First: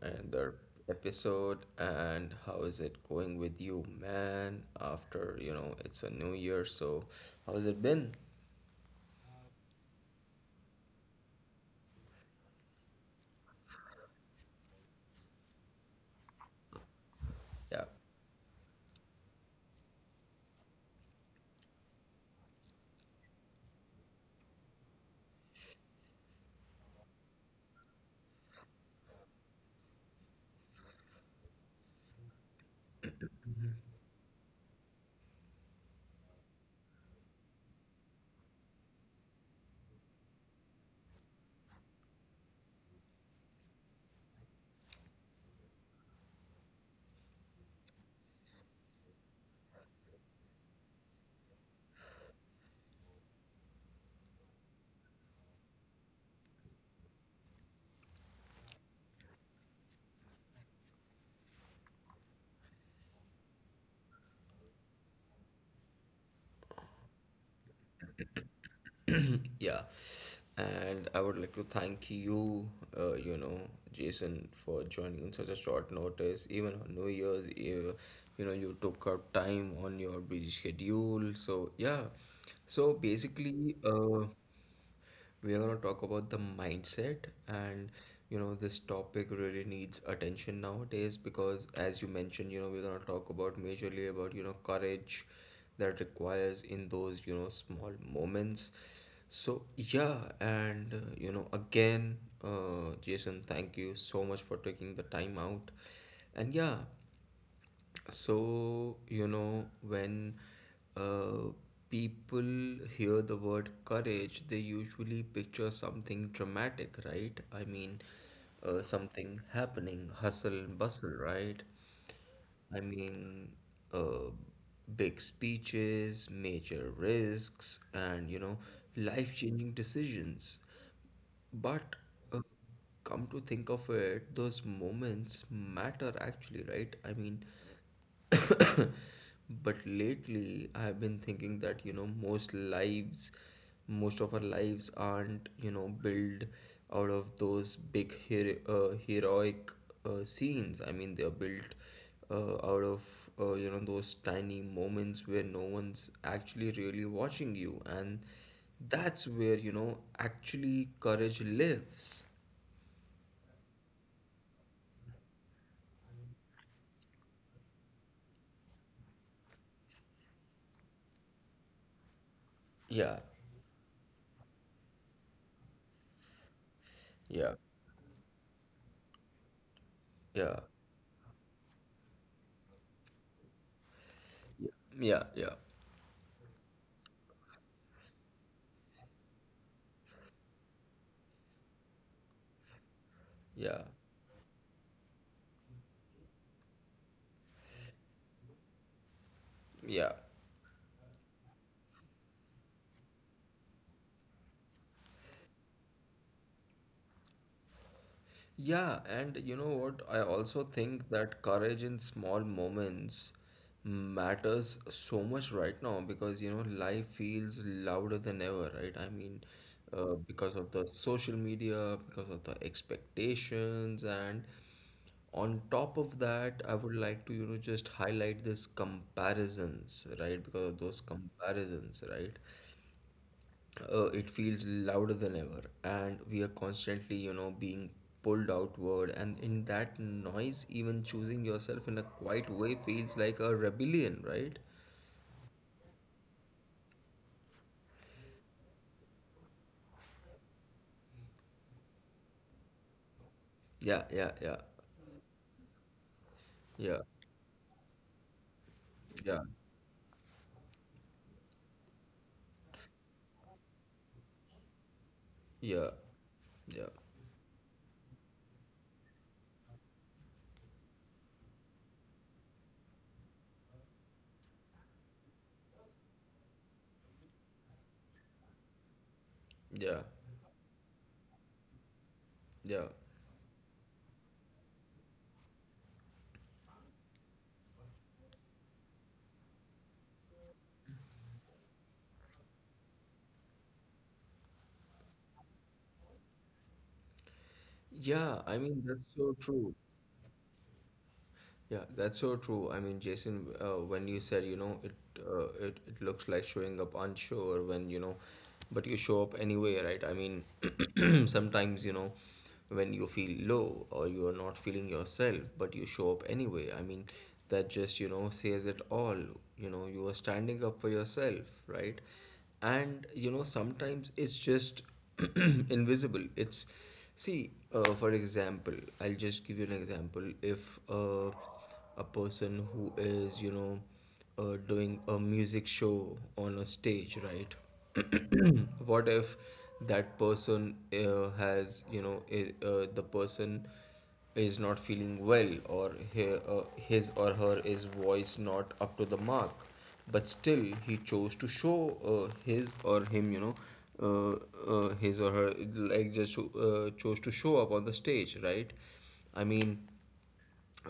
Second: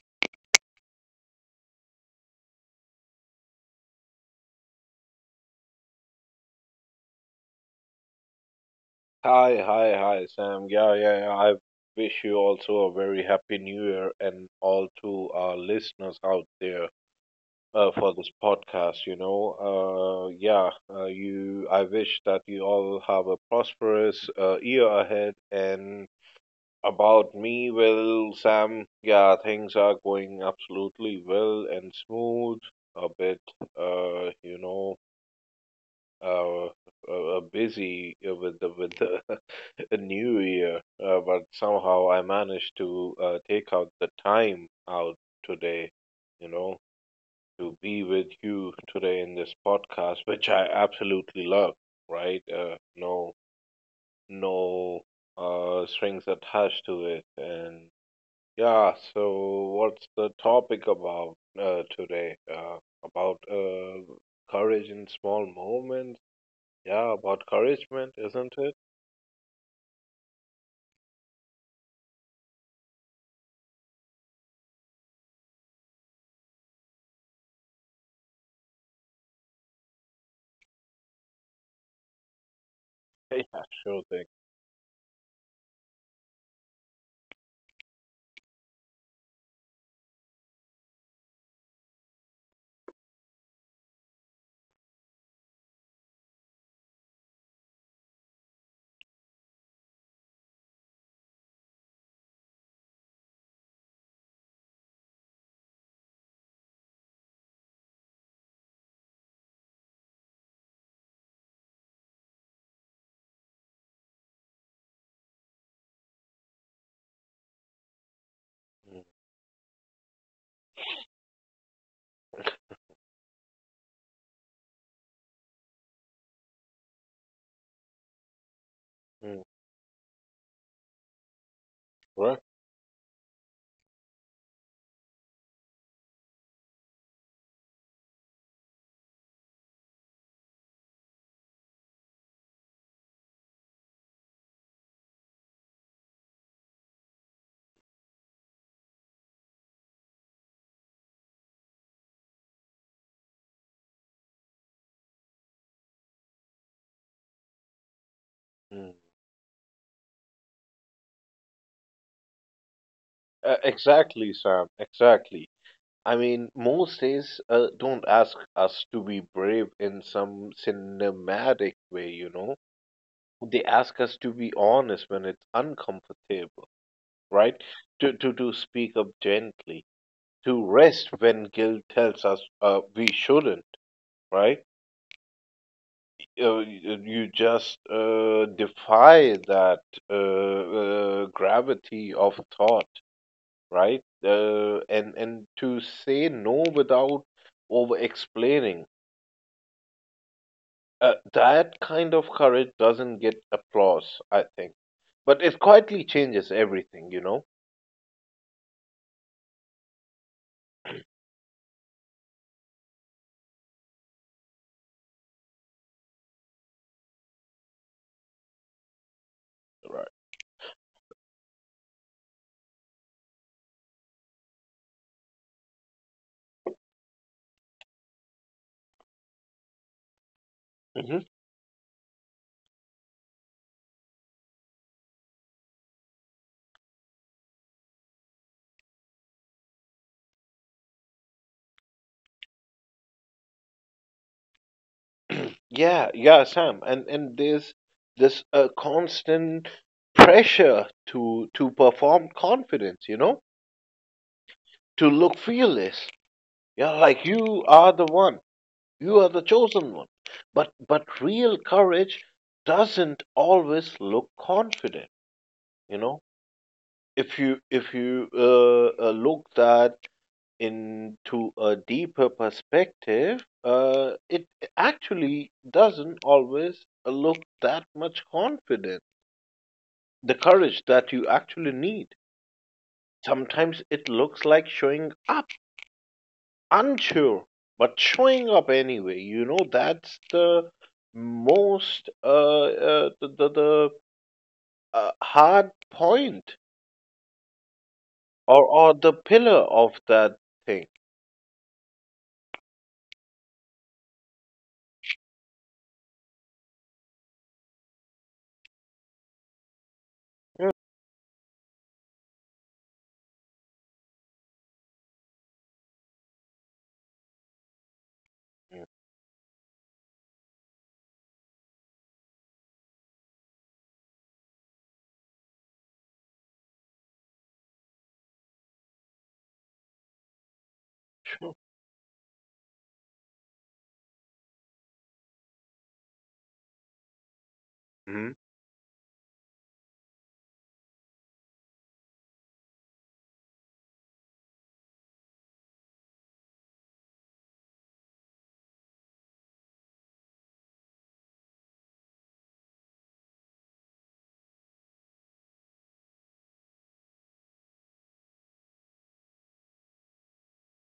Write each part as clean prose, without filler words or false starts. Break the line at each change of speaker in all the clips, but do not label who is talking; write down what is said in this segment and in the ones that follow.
another episode. And how is it going with you, man? After, it's a new year, so how has it been?
Hi, hi, hi, Sam. Yeah, yeah, yeah. I wish you also a very happy new year and all to our listeners out there
Yeah.
for this podcast. You know, yeah, you. I wish that you all have a prosperous year ahead. And about me, well, Sam, yeah, things are going absolutely well and smooth. A bit, uh, you know uh, busy with with the the new year, but somehow I managed to take out the time out today, you know, to be with you today in this podcast, which I absolutely love, right? No, no strings attached to it, and yeah. So, what's the topic about today? About courage in small moments, yeah, about encouragement, isn't it?
Yeah. And I would like to thank you, uh, you know, Jason, for joining on such a short notice. Even on New Year's, you took up time on your busy schedule. So, yeah. So
Yeah,
basically,
sure thing.
we are going to talk about the mindset. And this topic really needs attention nowadays, because, as you mentioned, we're going to talk about, majorly, about courage that requires in those small moments. So yeah. And again, Jason, thank you so much for taking the time out. And yeah. So, when uh, people hear the word courage, they usually picture something dramatic, right? I mean, something happening, hustle and bustle, right? I mean, uh, big speeches, major risks, and,
Mhm.
life-changing decisions. But
Right.
uh, come to think of it, those moments matter actually, right? I mean, but lately I've been thinking that, most of our lives aren't, built out of those big heroic scenes. I mean, they're built, out of, those tiny moments where no one's actually really watching you. And
Mm.
that's where, actually, courage lives.
Exactly, Sam. Exactly. I mean, most days don't ask us to be brave in some cinematic way, you know.
Yeah,
They ask us to be honest when it's uncomfortable, right?
yeah,
To speak up gently, to
yeah,
rest when guilt tells us we shouldn't, right?
yeah, yeah, yeah,
You just defy that gravity of thought,
yeah,
right? And to say no without over explaining,
yeah.
that kind of courage doesn't get applause, I think. But it quietly changes everything, you know.
Yeah, and you know what? I also think that courage in small moments matters so much right now, because, life feels louder than ever, right? I mean,
Right.
because of the social media, because of the expectations, and on top of that, I would like to just highlight this comparisons, right? Because of those
Hmm.
comparisons, right? It feels louder than ever, and we are constantly, being pulled outward, and in that noise, even choosing yourself in a quiet way feels like a rebellion, right?
Yeah, yeah, Sam. And there's this constant pressure to perform confidence, you know,
Yeah, yeah, yeah,
to look fearless. Yeah,
yeah,
like you are the one. You are the
yeah,
chosen one. But real courage doesn't always look confident.
yeah,
You know,
yeah,
if you look that into a deeper perspective, it actually doesn't always look that much confident.
yeah,
The courage that you actually need.
yeah,
Sometimes it looks like showing up unsure, but showing up anyway. You know, that's the most the hard point,
yeah. I mean,
or
that's
the
so
pillar
true.
of that thing.
Yeah, that's so true. I mean, Jason, when you said, it looks like showing up unsure, when, but you show up anyway, right? I mean, sometimes, when you feel low or you are not feeling yourself, but you show up anyway. I mean, that just, says it all. You know, you are standing up for yourself, right? And, sometimes it's just invisible. It's See, for example, I'll just give you an example. If a person who is, doing a music show on a stage, right?
Hmm.
What if that person has, the person is not feeling well, or he, his or her is voice not up to the mark, but still he chose to show his or him you know uh, his or her, like, just chose to show up on the stage, right? I mean,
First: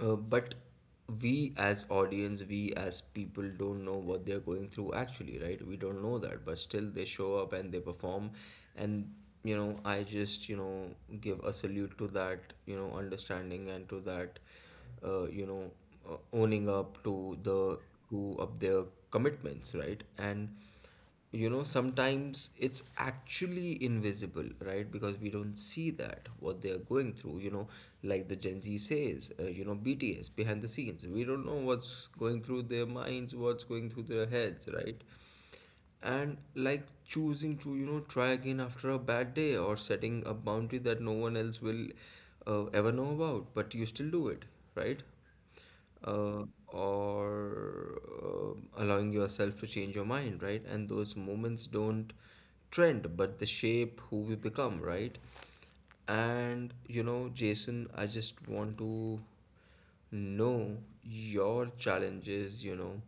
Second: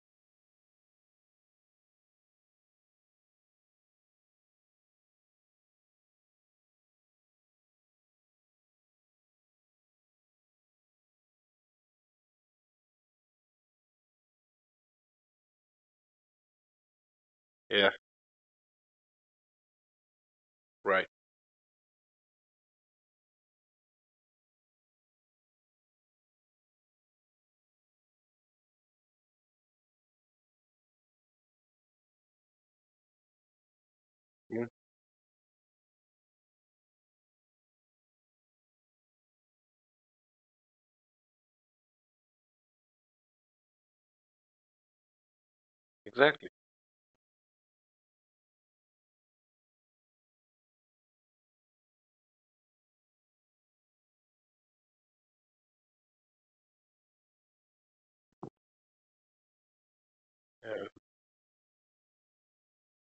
but we as audience, we as people, don't know what they're going through actually, right? We don't know that, but still they show up and they perform. And I just give a salute to that, understanding, and to that, uh, you know owning up to the
Yeah,
to up their commitments, right? And
right.
sometimes it's actually invisible, right? Because we don't see that, what they are going through, like the Gen Z says, BTS, behind the scenes, we don't know what's going through their minds, what's going through their heads,
Mhm.
right? And, like, choosing to, try again after a bad day, or setting a boundary that no one else will ever know about, but you still do it, right?
Exactly.
Or allowing yourself to change your mind, right? And those moments don't trend, but they shape who we become, right? And, Jason, I just want to know your challenges,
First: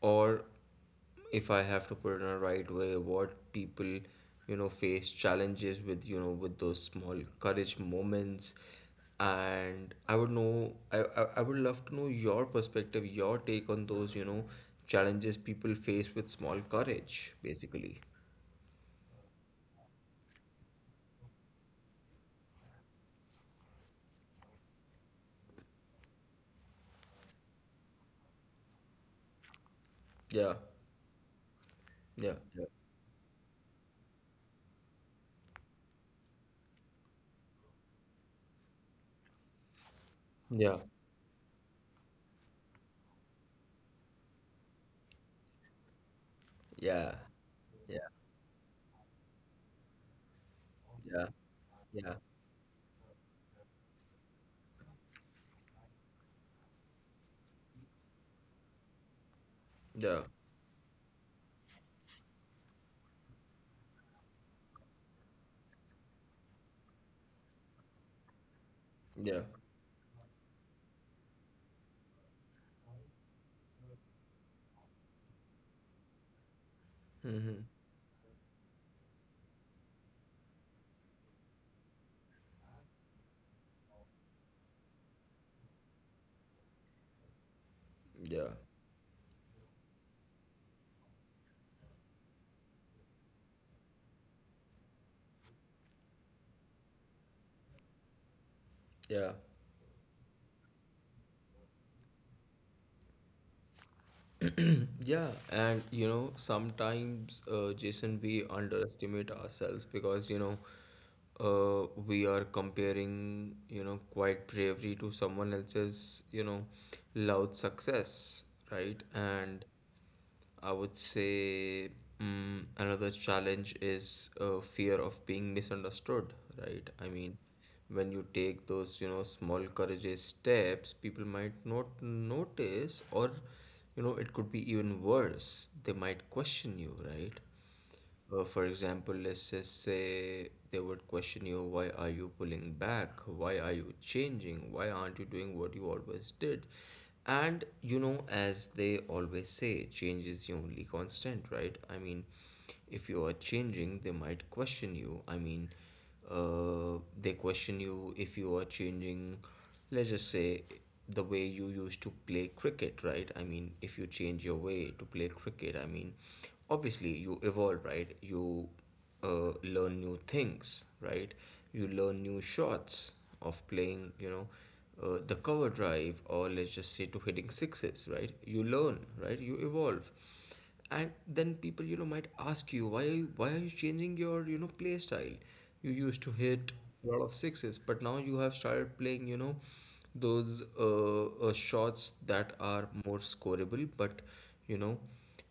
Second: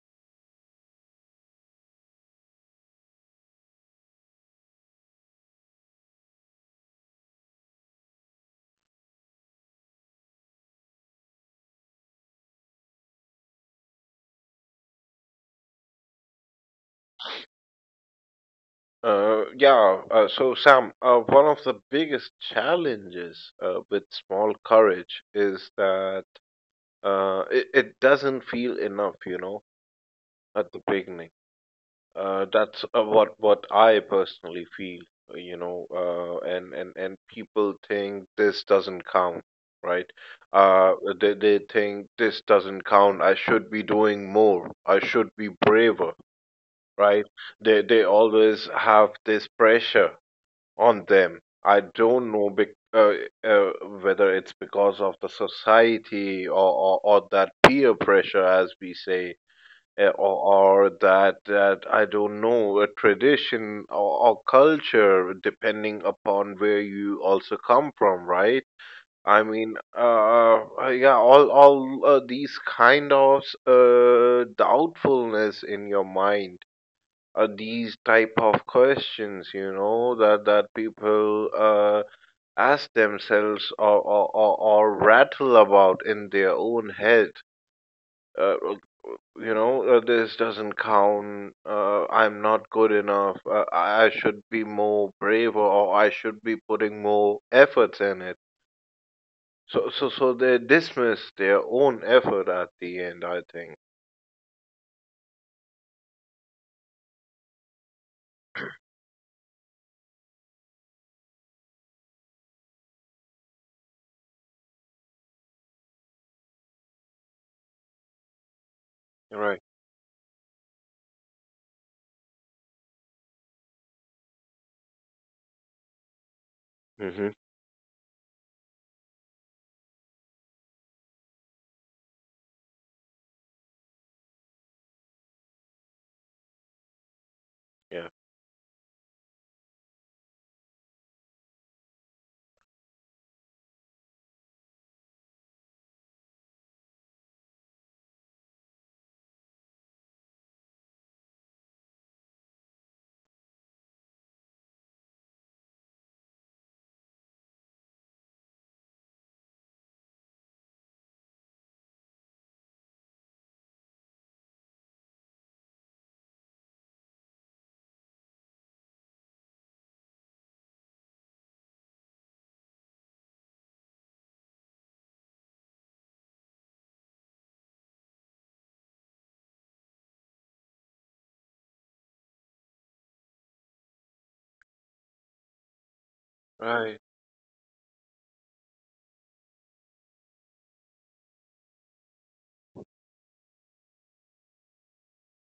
or, if I have to put it in a right way, what people, face challenges with, with those small courage moments. And I would know, I would love to know your perspective, your take on those, challenges people face with small courage, basically.
Yeah. So Sam, one of the biggest challenges with small courage is that it doesn't feel enough, you know,
Yeah,
at the beginning.
yeah,
That's what I personally feel, and people think this doesn't count, right?
yeah,
Uh, they think this doesn't count. I should be doing more. I should be braver,
yeah,
right? They
yeah,
always have this pressure on
yeah,
them. I
yeah,
don't know bec uh, uh, whether it's because of the society, or, or that peer pressure, as we say, eh,
yeah,
or that that, I don't know, a tradition or culture, depending upon where you also come from, right?
yeah,
I mean, yeah, all these kind of doubtfulness in your mind are these type of questions, you know, that that people ask themselves or, or rattle about in their own head,
yeah, yeah.
uh, this doesn't count. I'm not good enough. I should be more brave, or I should be putting more efforts in it.
Yeah.
So they dismiss their own effort at the end. I think.
Yeah, and, sometimes, Jason, we underestimate ourselves because, we are comparing, quiet bravery to someone else's, loud success, right?
Right.
And I would say, another challenge is fear of being misunderstood, right? I
Hmm.
mean, when you take those, small courageous steps, people might not notice, or, it could be even worse. They might question you, right?
Yeah.
For example, let's just say they would question you, why are you pulling back? Why are you changing? Why aren't you doing what you always did? And, as they always say, change is the only constant, right? I mean, if you are changing, they might question you. I mean, they question you if you are changing. Let's just say the way you used to play cricket, right? I mean, if you change your way to play cricket, I mean, obviously you evolve, right? You learn new things, right? You learn new shots of playing, the cover drive, or let's just say to hitting sixes, right? You learn, right? You evolve. And then people, might ask you, why are you changing your, play style. You used to hit
Right.
a lot of sixes, but now you have started playing, those shots that are more scoreable, but, you know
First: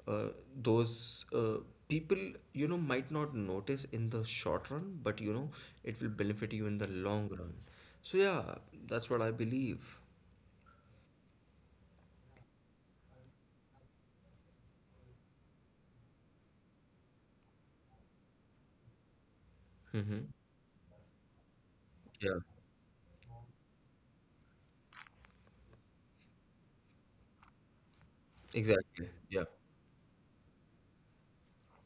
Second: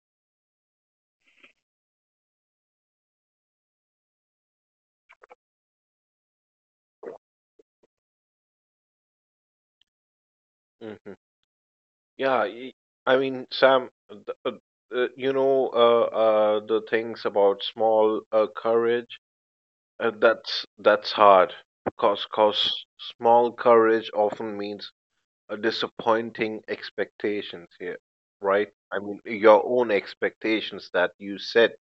uh, those people, might not notice in the short run, but it will benefit you in the long run. So yeah, that's what I believe.
Hmm. Yeah. y- I mean, Sam, the things about small courage. Uh,
Mm-hmm.
that's that's hard. Cause,
Yeah,
cause small courage often means disappointing expectations here, right? I
exactly.
mean,
Yeah,
your own expectations that you set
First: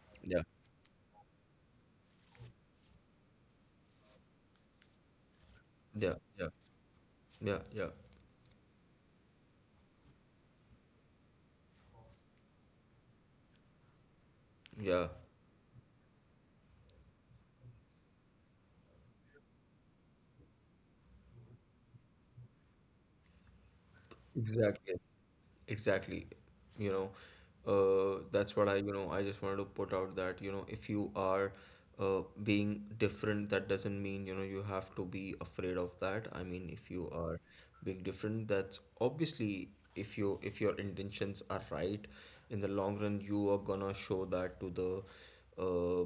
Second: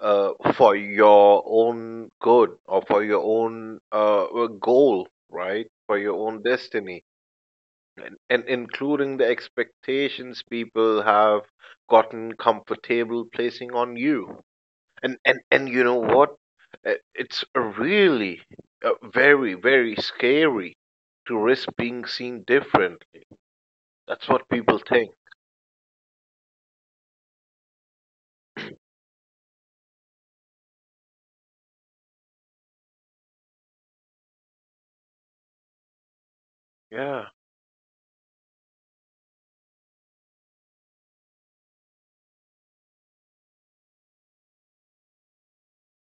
yeah,
for your own good or for your own goal, right? For
yeah,
your own
yeah,
destiny.
yeah, yeah.
And including the expectations people have gotten comfortable placing on you.
Yeah,
And you know what? It's really very, very scary to risk being seen differently. That's what people
exactly.
think.
Exactly. You know, that's what I just wanted to put out, that, if you are being different, that doesn't mean, you have to be afraid of that. I mean, if you
Yeah.
are being different, that's obviously, if your intentions are right, in the long run, you are gonna show that to the uh,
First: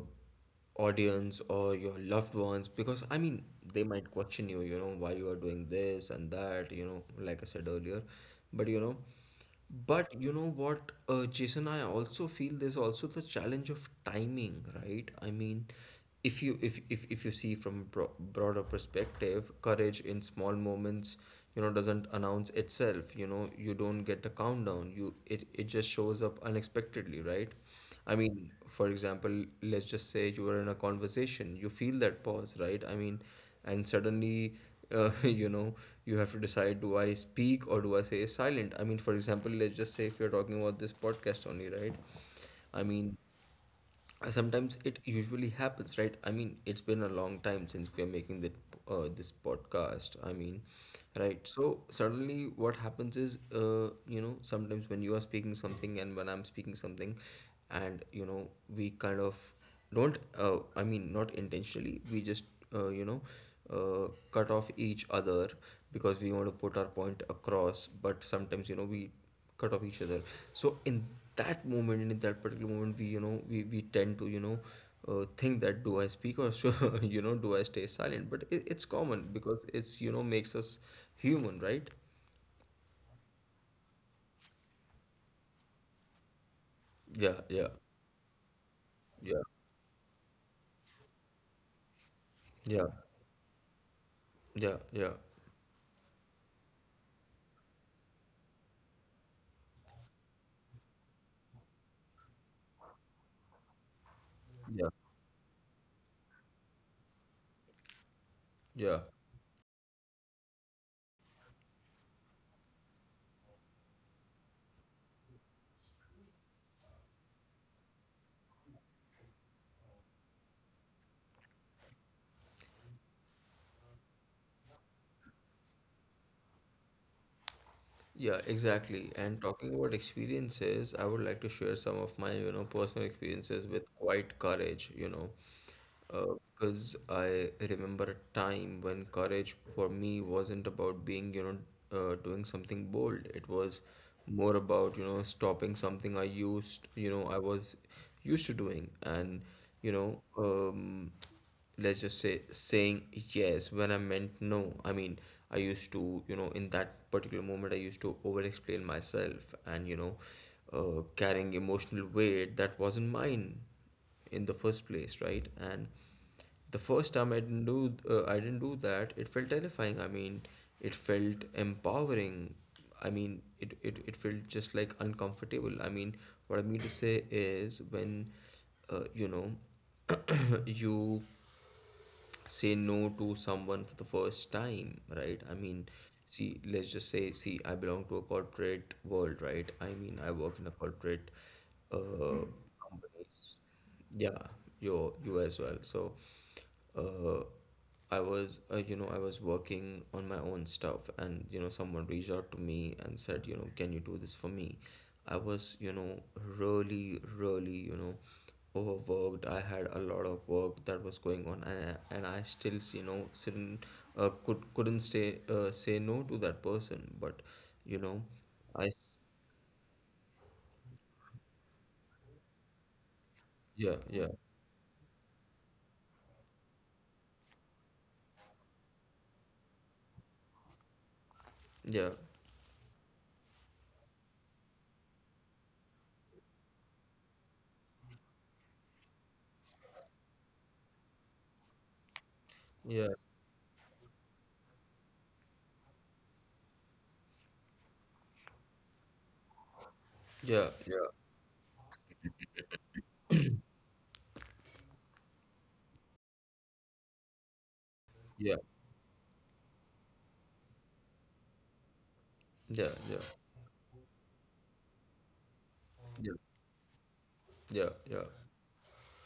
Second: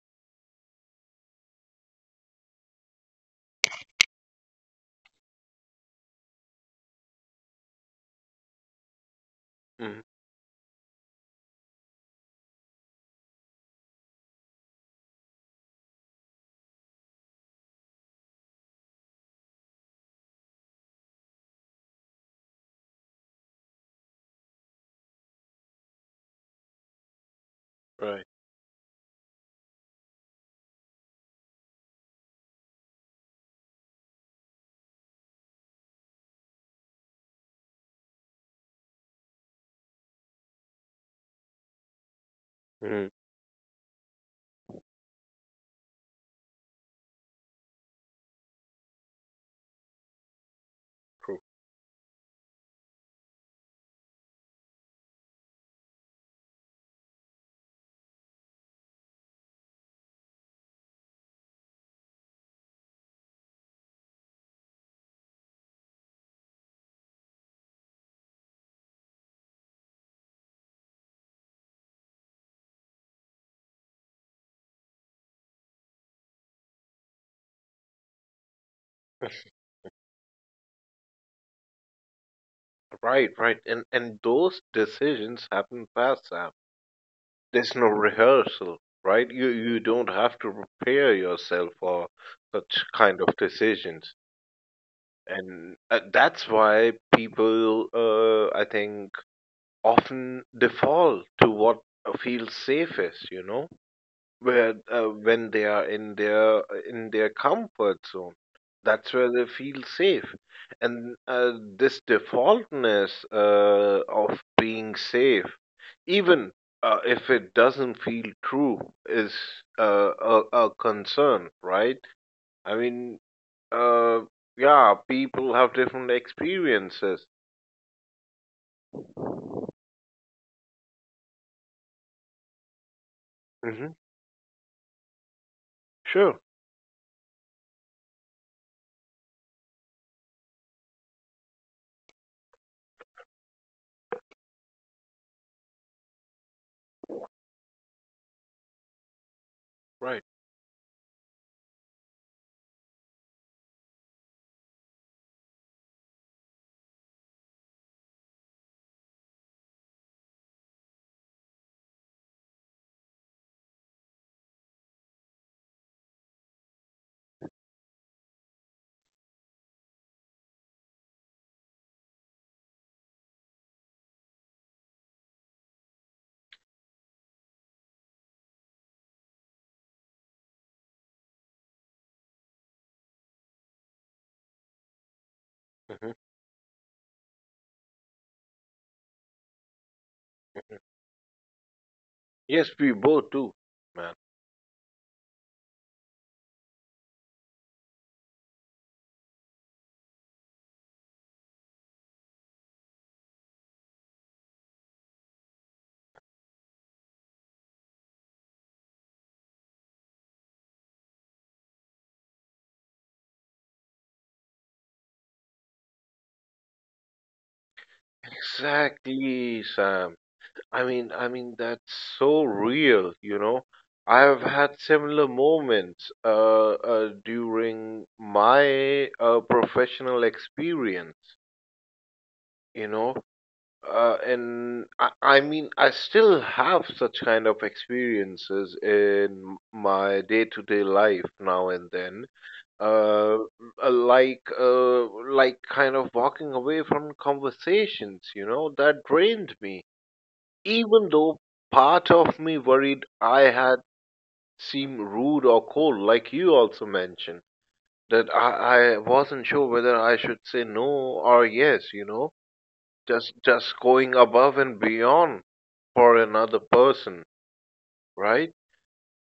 audience or your loved ones, because I mean they might question you, why you are doing this and that, like I said earlier. But you know,
Mhm.
but you know what, Jason, I also feel there's also the challenge of timing, right? I mean, if you see from a broader perspective, courage in small moments, doesn't announce itself, you don't get a countdown, it just shows up unexpectedly, right? I
Right.
mean, for example, let's just say you are in a conversation, you feel that pause, right? I mean, and suddenly, uh, you know, you have to decide, do I speak or do I say silent? I mean, for example, let's just say if you're talking about this podcast only, right? I
Mhm.
mean, sometimes it usually happens, right? I mean, it's been a long time since we are making that this podcast, I mean,
True.
right? So suddenly what happens is, sometimes when you are speaking something, and when I'm speaking something, and, we kind of don't, I mean, not intentionally, we just uh, you know cut off each other, because we want to put our point across, but sometimes, we cut off each other. So in that moment, in that particular moment, we, we tend to, think that, do I speak or should do I stay silent? But it's common, because it's, makes us human, right?
Right, right. And those decisions happen fast, Sam.
Yeah, yeah,
There's no rehearsal, right?
yeah,
You don't have to prepare yourself for such
yeah,
kind of decisions.
yeah, yeah,
And that's why people, I think, often default to what feels safest, you know? Where
yeah,
when they are in their comfort zone,
yeah,
that's where they feel safe, and this defaultness of being safe, even if it doesn't feel true, is a concern, right? I mean, uh, yeah, people have different experiences.
yeah, exactly. And talking about experiences, I would like to share some of my, personal experiences with
Hmm.
quite courage.
Sure.
Because I remember a time when courage for me wasn't about being, doing something bold. It was more about, stopping something I was used to doing. And, you know,
Right.
um, let's just say saying yes when I meant no. I mean, I used to, in that particular moment, I used to over explain myself, and, carrying emotional weight that wasn't mine in the first place, right? And the first time I didn't do that, it felt terrifying. I mean, it felt empowering. I mean, it felt just like uncomfortable. I mean, what I mean to say is uh, you know, you say no to someone for the first time, right? I mean,
Hmm.
see, let's just say, see, I belong to a corporate world, right? I mean, I work in a corporate uh,
Yes, we both do, man.
yeah, you as well. So, uh, I was you know I was working on my own stuff, and you know someone reached out to me and said, you know, can you do this for me? I was you know really you know overworked. I had a lot of work that was going on, and and I still you know couldn't couldn't stay say no to that person. But you know, I
Exactly, Sam. I mean that's so real, you know.
yeah,
I
yeah,
have had similar moments during my professional experience,
yeah,
you know, and I mean, I still have such kind of experiences in my day-to-day life now and then,
yeah,
uh, uh, like uh, like kind of walking away from conversations, you know, that drained me,
yeah, yeah,
even though part of me worried I had seemed rude or cold, like you also mentioned, that
yeah,
I wasn't sure whether I should say no or yes, you know,
yeah, yeah.
just going above and beyond for
Yeah,
another person,
yeah, yeah,
right?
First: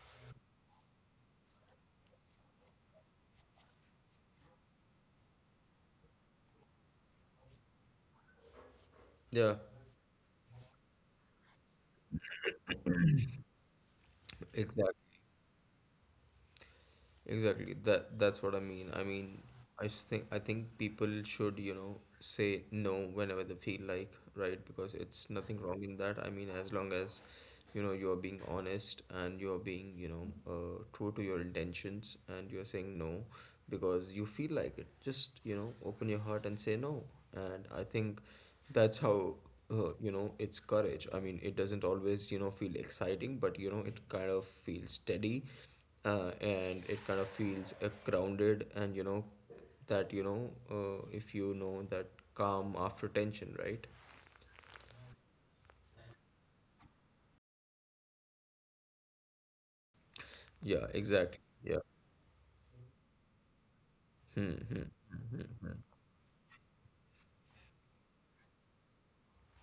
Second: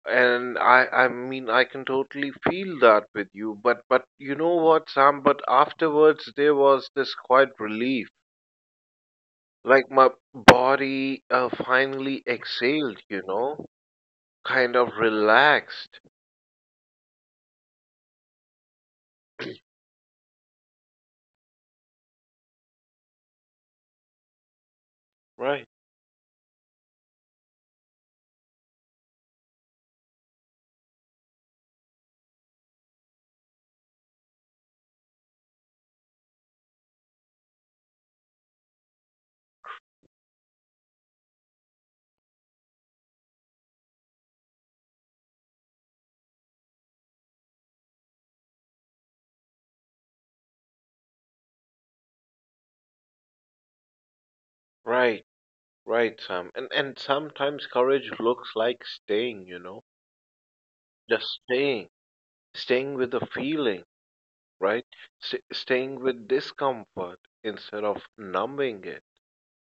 And I mean, I can totally feel that with you, but you know what, Sam? But afterwards, there was this quiet relief,
yeah,
like my body finally exhaled, you know. Kind of
exactly.
relaxed.
Exactly. That's what I mean. I mean, I think people should, you know, say no whenever they feel like, right? Because it's nothing
Right,
wrong in that. I mean, as long as, you know, you're being honest and you're being, you know, true to your intentions and you're saying no because you feel like it. Just, you know, open your heart and say no. And I think that's how you know, it's courage. I mean, it doesn't always, you know, feel exciting, but you know, it kind of feels steady and it kind of feels grounded and you know that you know if you know that calm after tension, right?
right, right, Sam. And sometimes courage looks like staying, you know,
Yeah,
just
exactly, yeah,
staying, staying with the feeling, right? S staying with discomfort instead of numbing it,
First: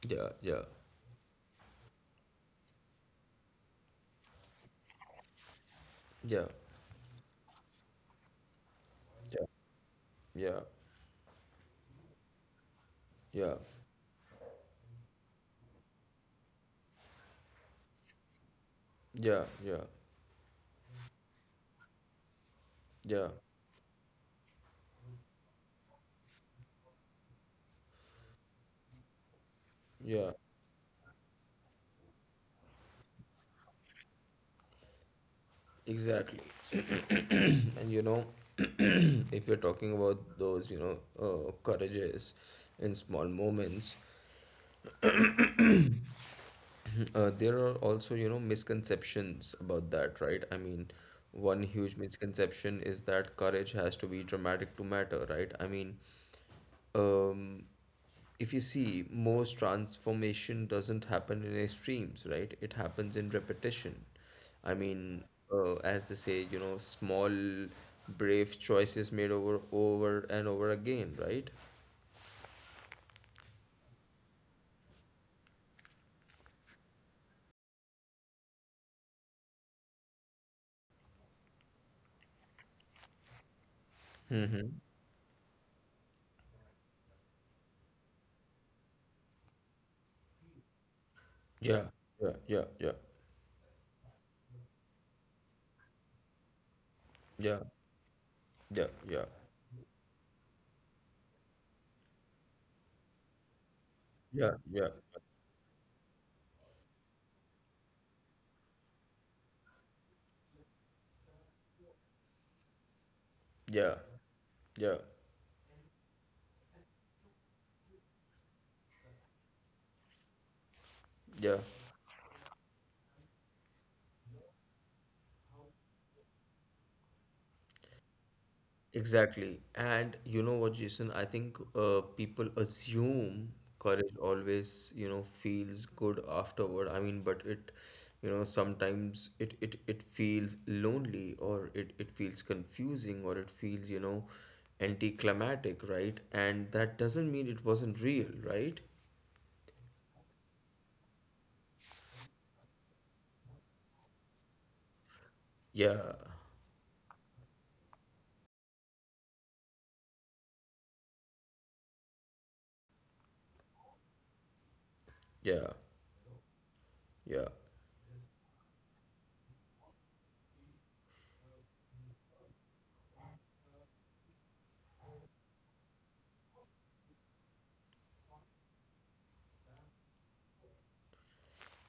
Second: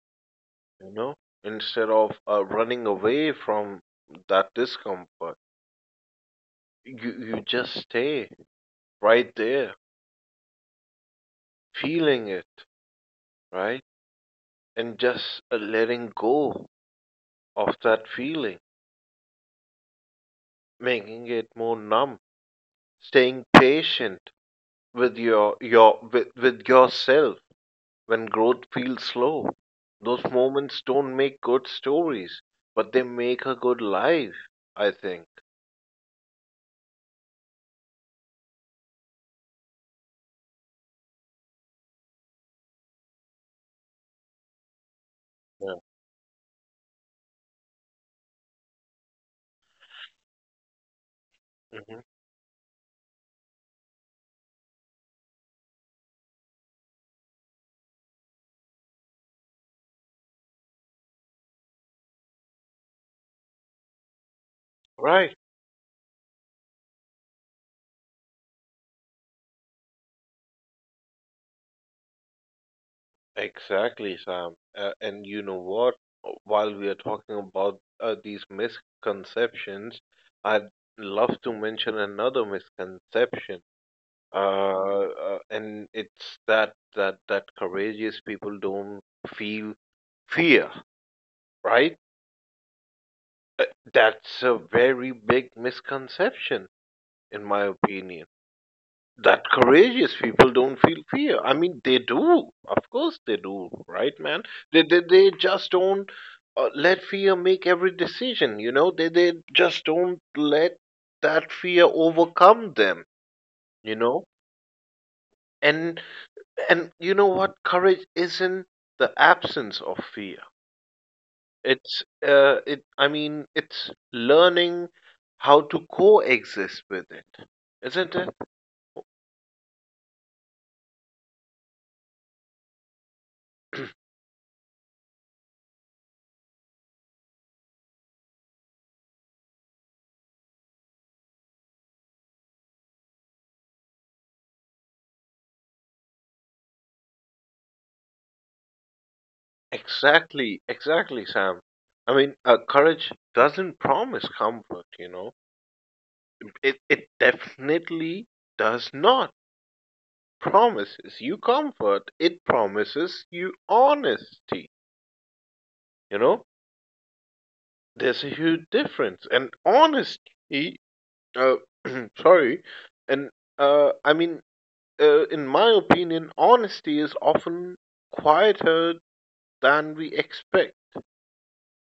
yeah, yeah,
you know, instead of running away from that discomfort.
yeah,
You just stay right
yeah,
there,
yeah,
feeling it,
yeah,
right? And just letting go of that feeling,
yeah,
making it more numb.
yeah,
Staying patient with with yourself when growth feels slow. Those
yeah,
moments don't make good stories, but they make a good life, I think.
exactly. And you know if you're talking about those you know courages in small moments.
Yeah.
There are also, you know, misconceptions about that, right? I mean, one huge
Hmm.
misconception is that courage has to be dramatic to matter, right? I mean, um, if you see, most transformation doesn't happen in extremes, right? It happens in repetition. I mean,
Right.
as they say, you know, small, brave choices made over and over again, right?
Exactly, Sam. And you know what? While we are talking about these misconceptions, I'd love to mention another misconception. And it's that courageous people don't feel fear,
Yeah,
right?
yeah, yeah, yeah,
Uh, that's a very big misconception, in
yeah,
my opinion.
yeah, yeah,
That courageous people don't feel fear. I mean, they do. Of course they do, right, man?
yeah,
They,
yeah.
they, they just don't let fear make every decision, you know? They just don't let that fear overcome them, you
Yeah,
know?
yeah,
And, and you know what? Courage isn't the absence of fear.
yeah,
It's it. I mean, it's learning how to coexist with it, isn't it?
exactly. And you know what, Jason? I think people assume courage always, you know, feels good afterward. I mean, but it, you know, sometimes it feels lonely, or it feels confusing, or it feels, you know, anticlimactic, right? And that doesn't mean it wasn't real, right?
Exactly, exactly, Sam. I mean, courage doesn't promise comfort, you know.
Yeah,
It definitely does not promises you comfort. It promises you honesty,
yeah,
you know.
yeah.
There's a huge difference, and honesty, uh, sorry, and I mean, in my opinion, honesty is often quieter than we expect.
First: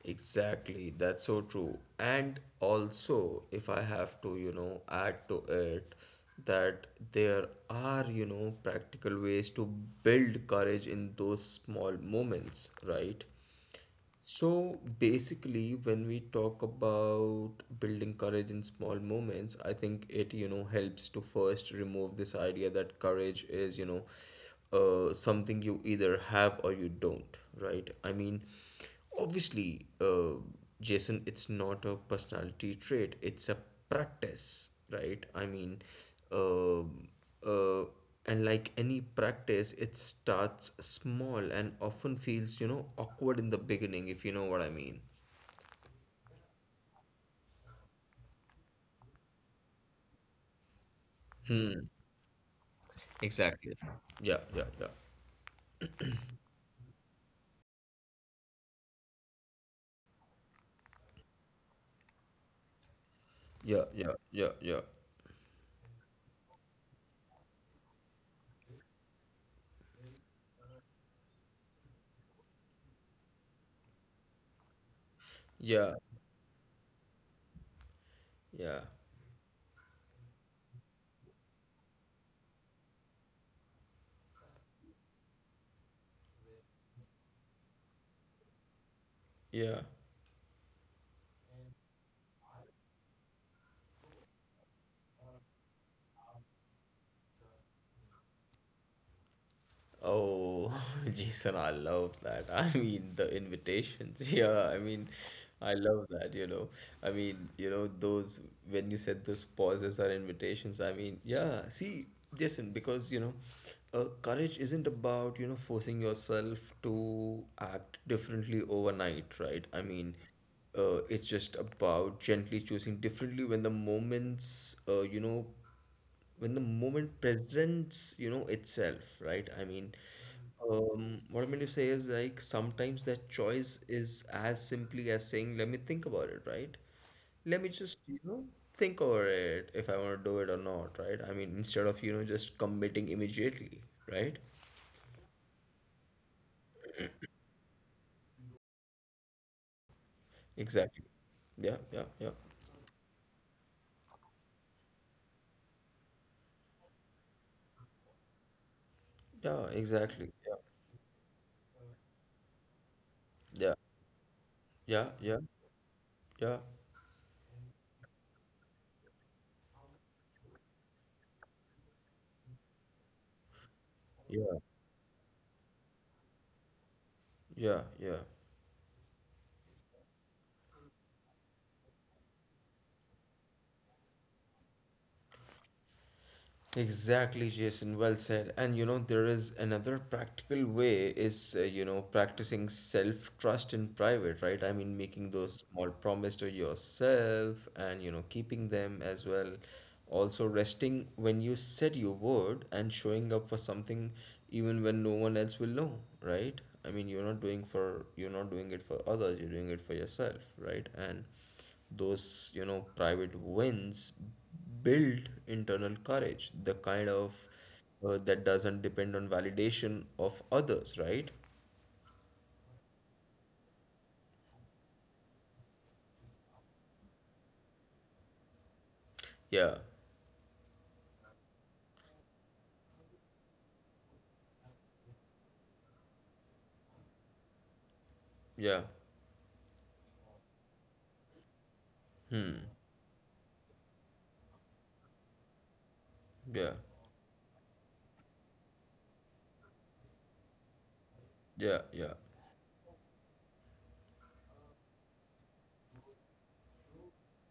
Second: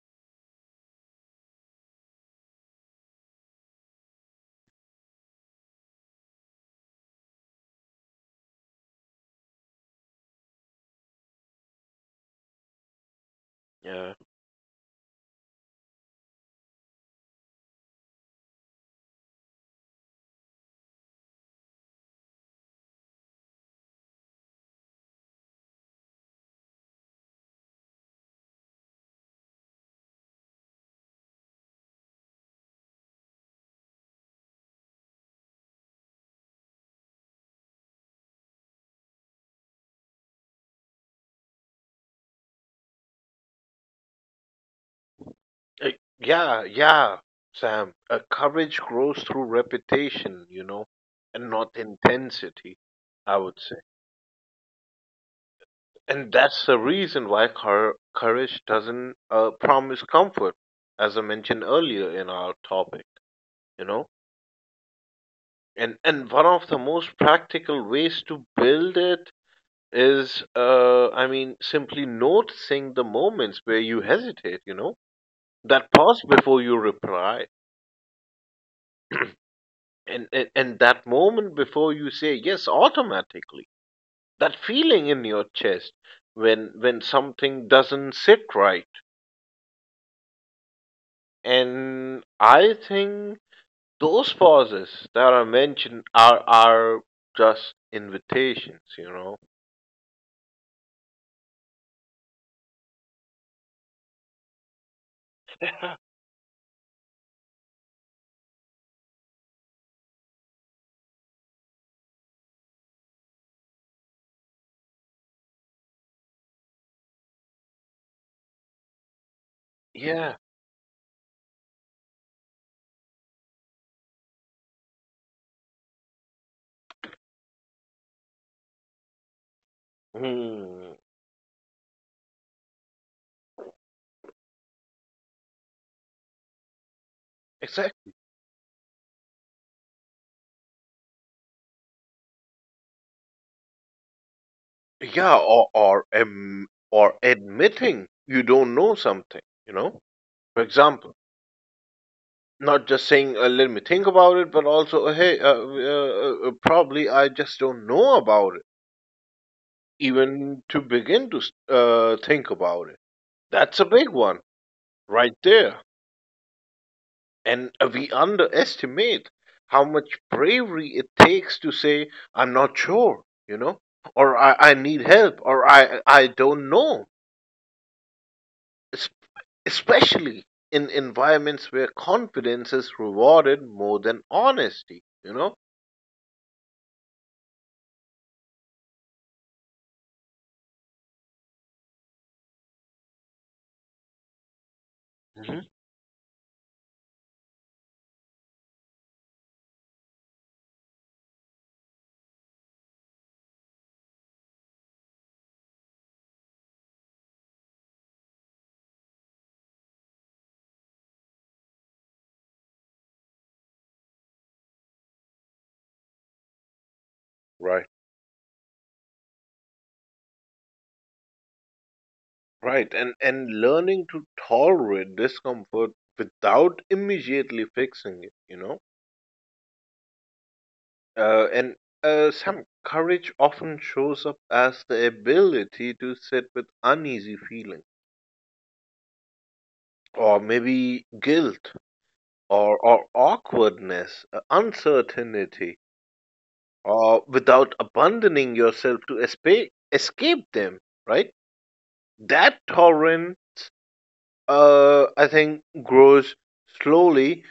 Exactly, that's so true. And also, if I have to, you know, add to it that there are, you know, practical ways to build courage in those small moments, right?
Yeah,
So basically, when we talk about building courage in small moments, I think it, you know, helps to first remove this idea that courage is, you know, something you either have or you don't, right? I mean, obviously, Jason, it's not a personality trait, it's a practice, right? I mean, um uh, and like any practice it starts small and often feels you know awkward in the beginning if you know what I mean.
Uh, yeah, Sam. Courage grows through repetition, you know, and not intensity. I would say,
Exactly. Yeah, yeah, yeah,
and that's the reason why courage doesn't promise comfort, as I mentioned earlier in our topic. You
yeah,
know,
yeah, yeah,
and one of the most practical ways to build it is, I mean, simply noticing the moments where you hesitate. You know, that
yeah, yeah,
pause before you reply,
yeah,
and and that moment before you say yes automatically. That feeling in your chest when something doesn't sit right.
yeah.
And I think those pauses that are mentioned are just invitations. You know.
Oh, Jason, I love that. I mean, the invitations. Yeah, I mean, I love that, you know. I mean, you know, those, when you said those pauses are invitations, I mean, yeah, see, Jason, because, you know, courage isn't about, you know, forcing yourself to act differently overnight, right? I mean,
Yeah.
it's just about gently choosing differently when the moments, you know, when the moment presents, you know, itself, right? I mean,
Hmm.
what I mean to say is like sometimes that choice is as simply as saying, let me think about it, right? Let me just,
Exactly.
you know, think over it if I want to do it or not, right? I mean, instead of, you know, just committing immediately, right?
Yeah, or admitting you don't know something, you know. For
Exactly.
example,
Yeah, yeah, yeah.
not just saying, "Let me think about it," but also, "Hey, probably I just don't know about it."
Yeah, exactly. Yeah.
Even to begin to think about it,
Yeah.
that's a big one
Yeah,
right
yeah,
there,
yeah,
and we underestimate how much bravery it takes to say, "I'm not sure," you know, or
yeah,
I need help," or I don't know,"
yeah, yeah.
especially in environments where confidence is rewarded more than honesty, you know.
Exactly, Jason. Well said. And you know, there is another practical way is, you know, practicing self-trust in private, right? I mean, making
Hmm.
those small promise to yourself and, you know, keeping them as well. Also, resting when you said you would and showing up for something even when no one else will know, right? I mean, you're not doing it for others, you're doing it for yourself, right? And those, you know, private wins build internal courage, the kind of
Right,
that doesn't depend on validation of others, right?
right. And learning to tolerate discomfort without immediately fixing it, you know.
Yeah,
And some courage often shows up as the ability to sit with uneasy feeling,
yeah,
or maybe guilt,
hmm,
or awkwardness, uncertainty,
yeah,
or without abandoning yourself to escape escape them, right?
yeah, yeah.
That tolerance, I think, grows slowly,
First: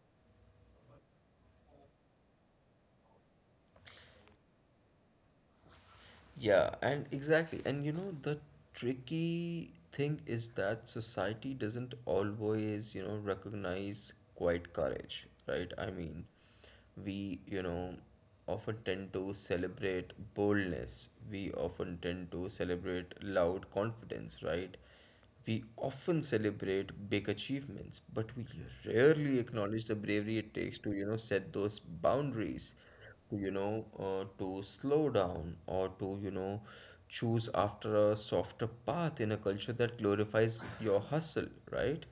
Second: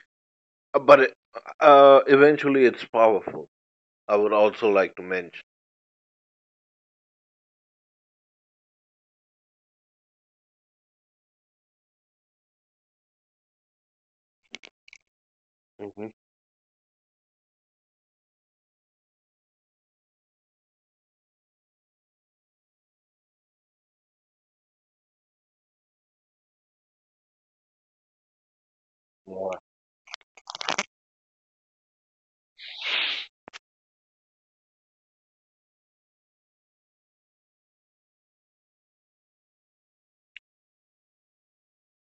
but eventually it's powerful. I would also like to mention.
Yeah, and exactly. And you know, the tricky thing is that society doesn't always, you know, recognize quiet courage, right? I
Hmm.
mean, we, you know, often tend to celebrate boldness. We often tend to celebrate loud confidence, right? We often celebrate big achievements, but we rarely
Yeah,
acknowledge the bravery it takes to, you know, set those boundaries, to, you know, to slow down or to, you know, choose after a softer path in a culture that glorifies your hustle, right?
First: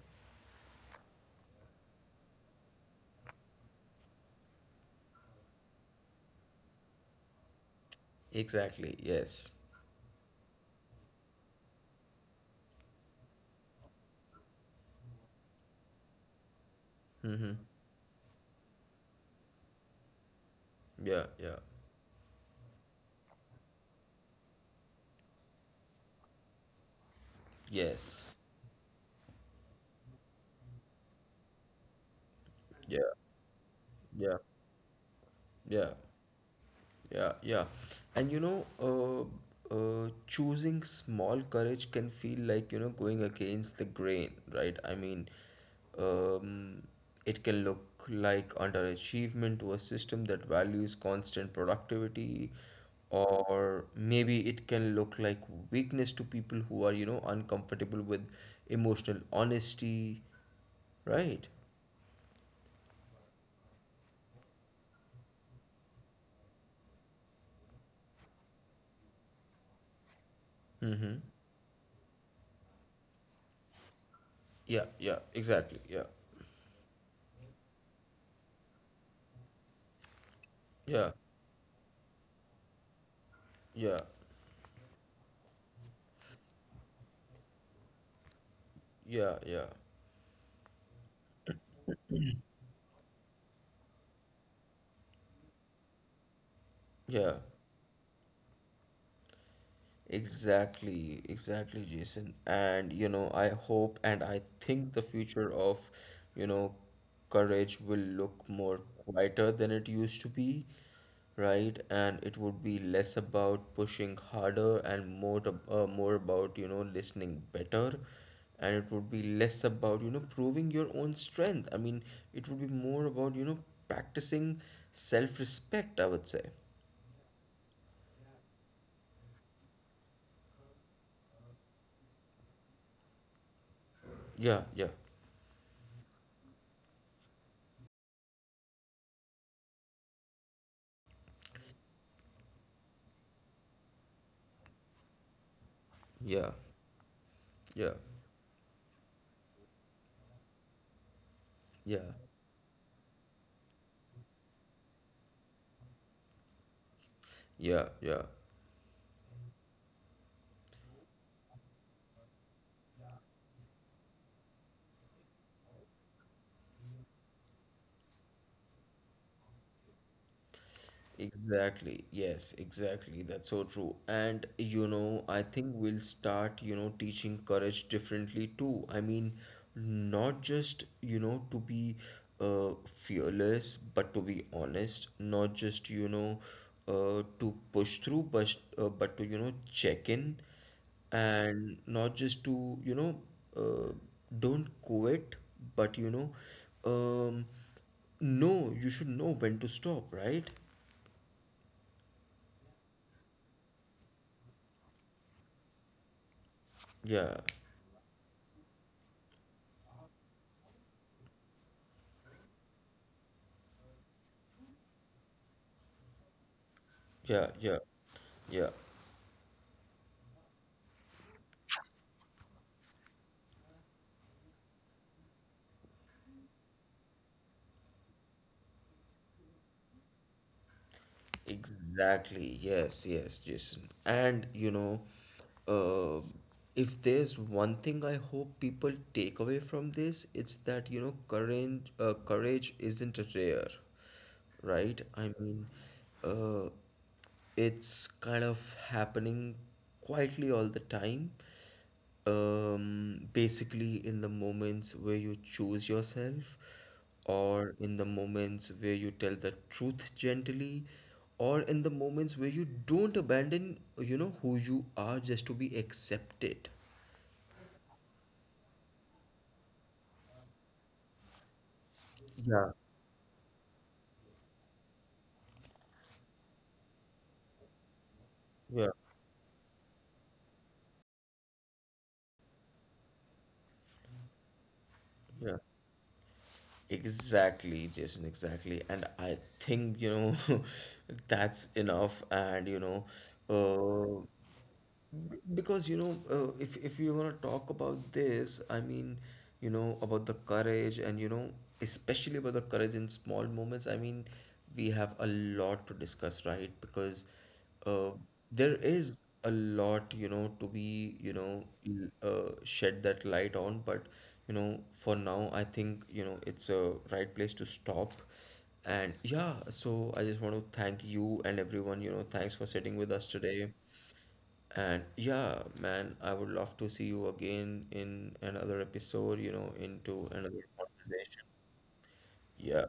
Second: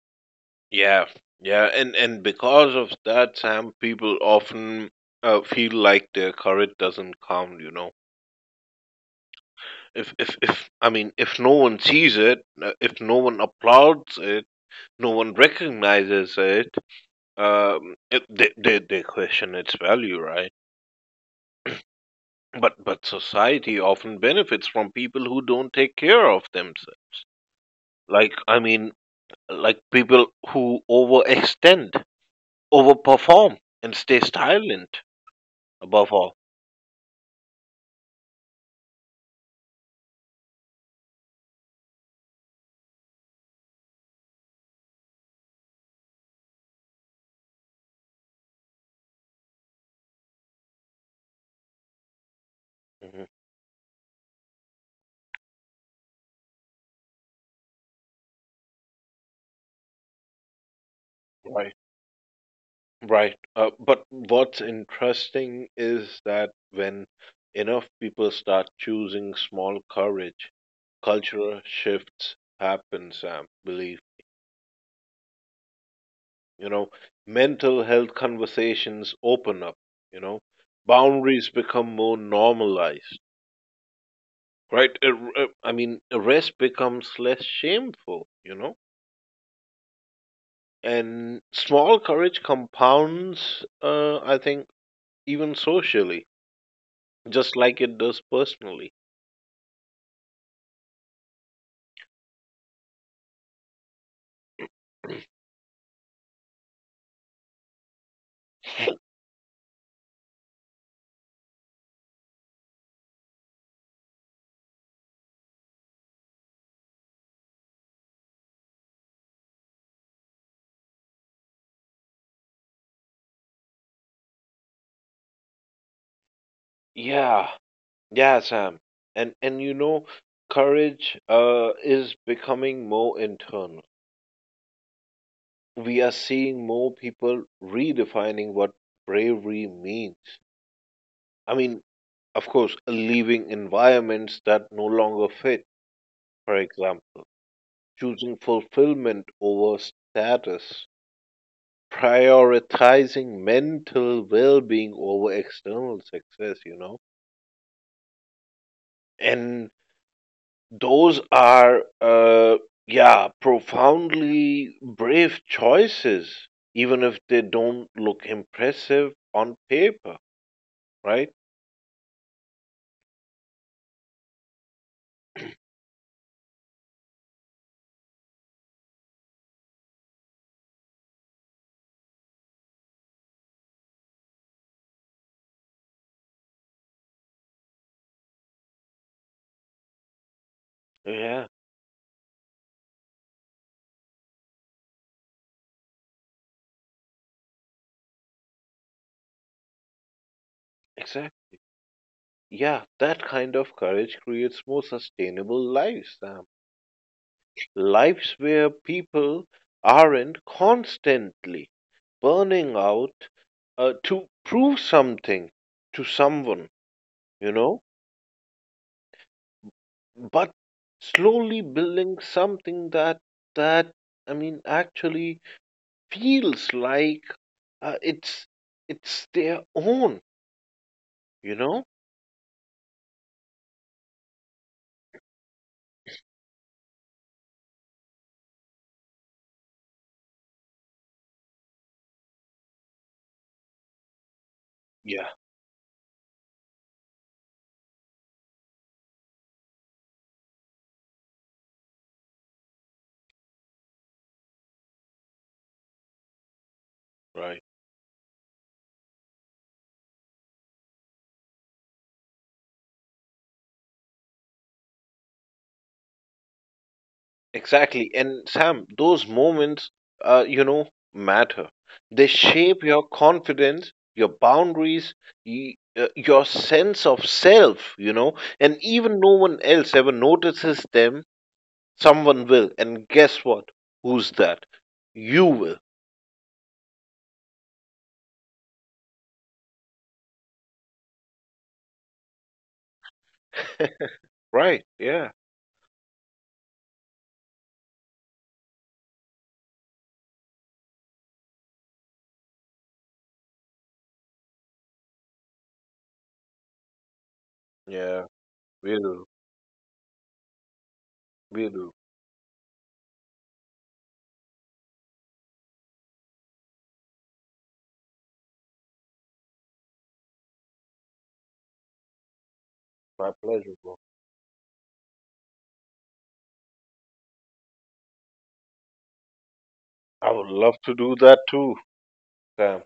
yeah, yeah. And because of that, Sam, people often feel like their courage doesn't count, you know,
Exactly, yes.
if I mean, if no one sees it, if no one applauds it, no one recognizes it.
Mm-hmm.
It, they question its value, right?
Yeah, yeah.
But society often benefits from people who don't take care of themselves.
Yes.
Like I mean, like people who overextend,
Yeah,
overperform, and stay
yeah,
silent.
yeah.
Above all.
Yeah, yeah. And you know, choosing small courage can feel like, you know, going against the grain, right? I mean, um, it can look like underachievement to a system that values constant productivity,
Mhm.
or maybe it can look like weakness to people who are, you know, uncomfortable with emotional honesty, right?
Right, right. But what's interesting is that when enough people start choosing small courage,
Mm-hmm.
cultural shifts happen, Sam. Believe.
Yeah, yeah, exactly. Yeah,
You know, mental health conversations open up, you know,
yeah,
boundaries become more normalized,
yeah,
right? I mean, rest becomes less shameful, you know,
yeah, yeah,
and small courage compounds, I think, even socially,
yeah.
just like it does personally.
Exactly, exactly, Jason. And you know, I hope and I think the future of, you know, courage will look more quieter than it used to be, right? And it would be less about pushing harder and more to, more about, you know, listening better. And it would be less about, you know, proving your own strength. I mean, it would be more about, you know, practicing self-respect, I would say.
Yeah, yeah, Sam. And you know, courage is becoming more internal.
Yeah, yeah,
We are seeing more people redefining what bravery means. I mean, of course, leaving environments that no longer fit,
yeah,
for example,
yeah,
choosing fulfillment over status,
yeah.
prioritizing mental well being over external success, you know?
Yeah, yeah.
And those are, yeah, profoundly brave choices, even if they don't look impressive on paper, right?
Exactly. Yes, exactly. That's so true. And you know, I think we'll start, you know, teaching courage differently too. I mean, not just, you know, to be fearless, but to be honest, not just, you know, to push through, but to, you know, check in
Yeah.
and not just to, you know, uh, don't quit, but you know, um, no, you should know when to stop, right?
Exactly. Yeah, that kind of courage creates more sustainable lives, Sam.
Yeah,
Lives where people aren't constantly burning out to prove something to someone,
yeah,
you
yeah,
know,
yeah.
but slowly building something that I mean actually feels like uh, it's it's their own, you know.
Exactly. Yes, yes, Jason. And you know, uh, if there's one thing I hope people take away from this, it's that you know, courage isn't rare, right?
Yeah,
I mean, uh, it's kind of happening quietly all the time, basically in the moments where you choose yourself,
right.
or in the moments where you tell the truth gently, or in the moments where you don't abandon, you know, who you are just to be accepted.
Exactly. And Sam, those moments, you know, matter. They
Yeah,
shape your confidence, your boundaries, your sense of self, you know, and
yeah,
even no one else ever notices them, someone will. And guess what? Who's that? You
yeah.
will,
Exactly, Jason, exactly. And I think, you know, that's enough. And, you know, uh,
right? Yeah.
because you know if you want to talk about this I mean you know about the courage and you know especially about the courage in small moments I mean we have a lot to discuss right because uh,
Yeah,
there
we
is
do.
a lot you know to be you know
We do.
shed that light on but you know for now I think you know it's a right place to stop. And yeah, so I just want to thank you and everyone, you know, thanks for sitting with us
My
today.
pleasure, bro.
And yeah, man, I would love to see you again in another episode, you know, into
I would
another
love to do that
conversation.
too, Sam.
Yeah,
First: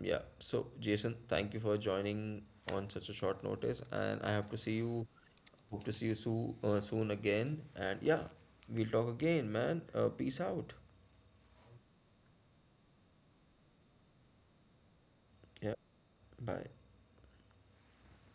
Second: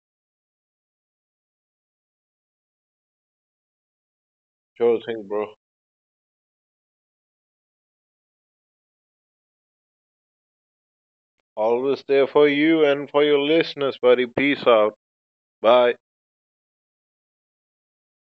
yeah. So, Jason, thank you for joining on such a short notice, and I have to see
Sure
you.
thing, bro.
Hope to see you soon, soon again. And yeah, we'll talk again, man. Peace out.
Always there for you and for your listeners, buddy. Peace out.
Yeah,
Bye.
bye.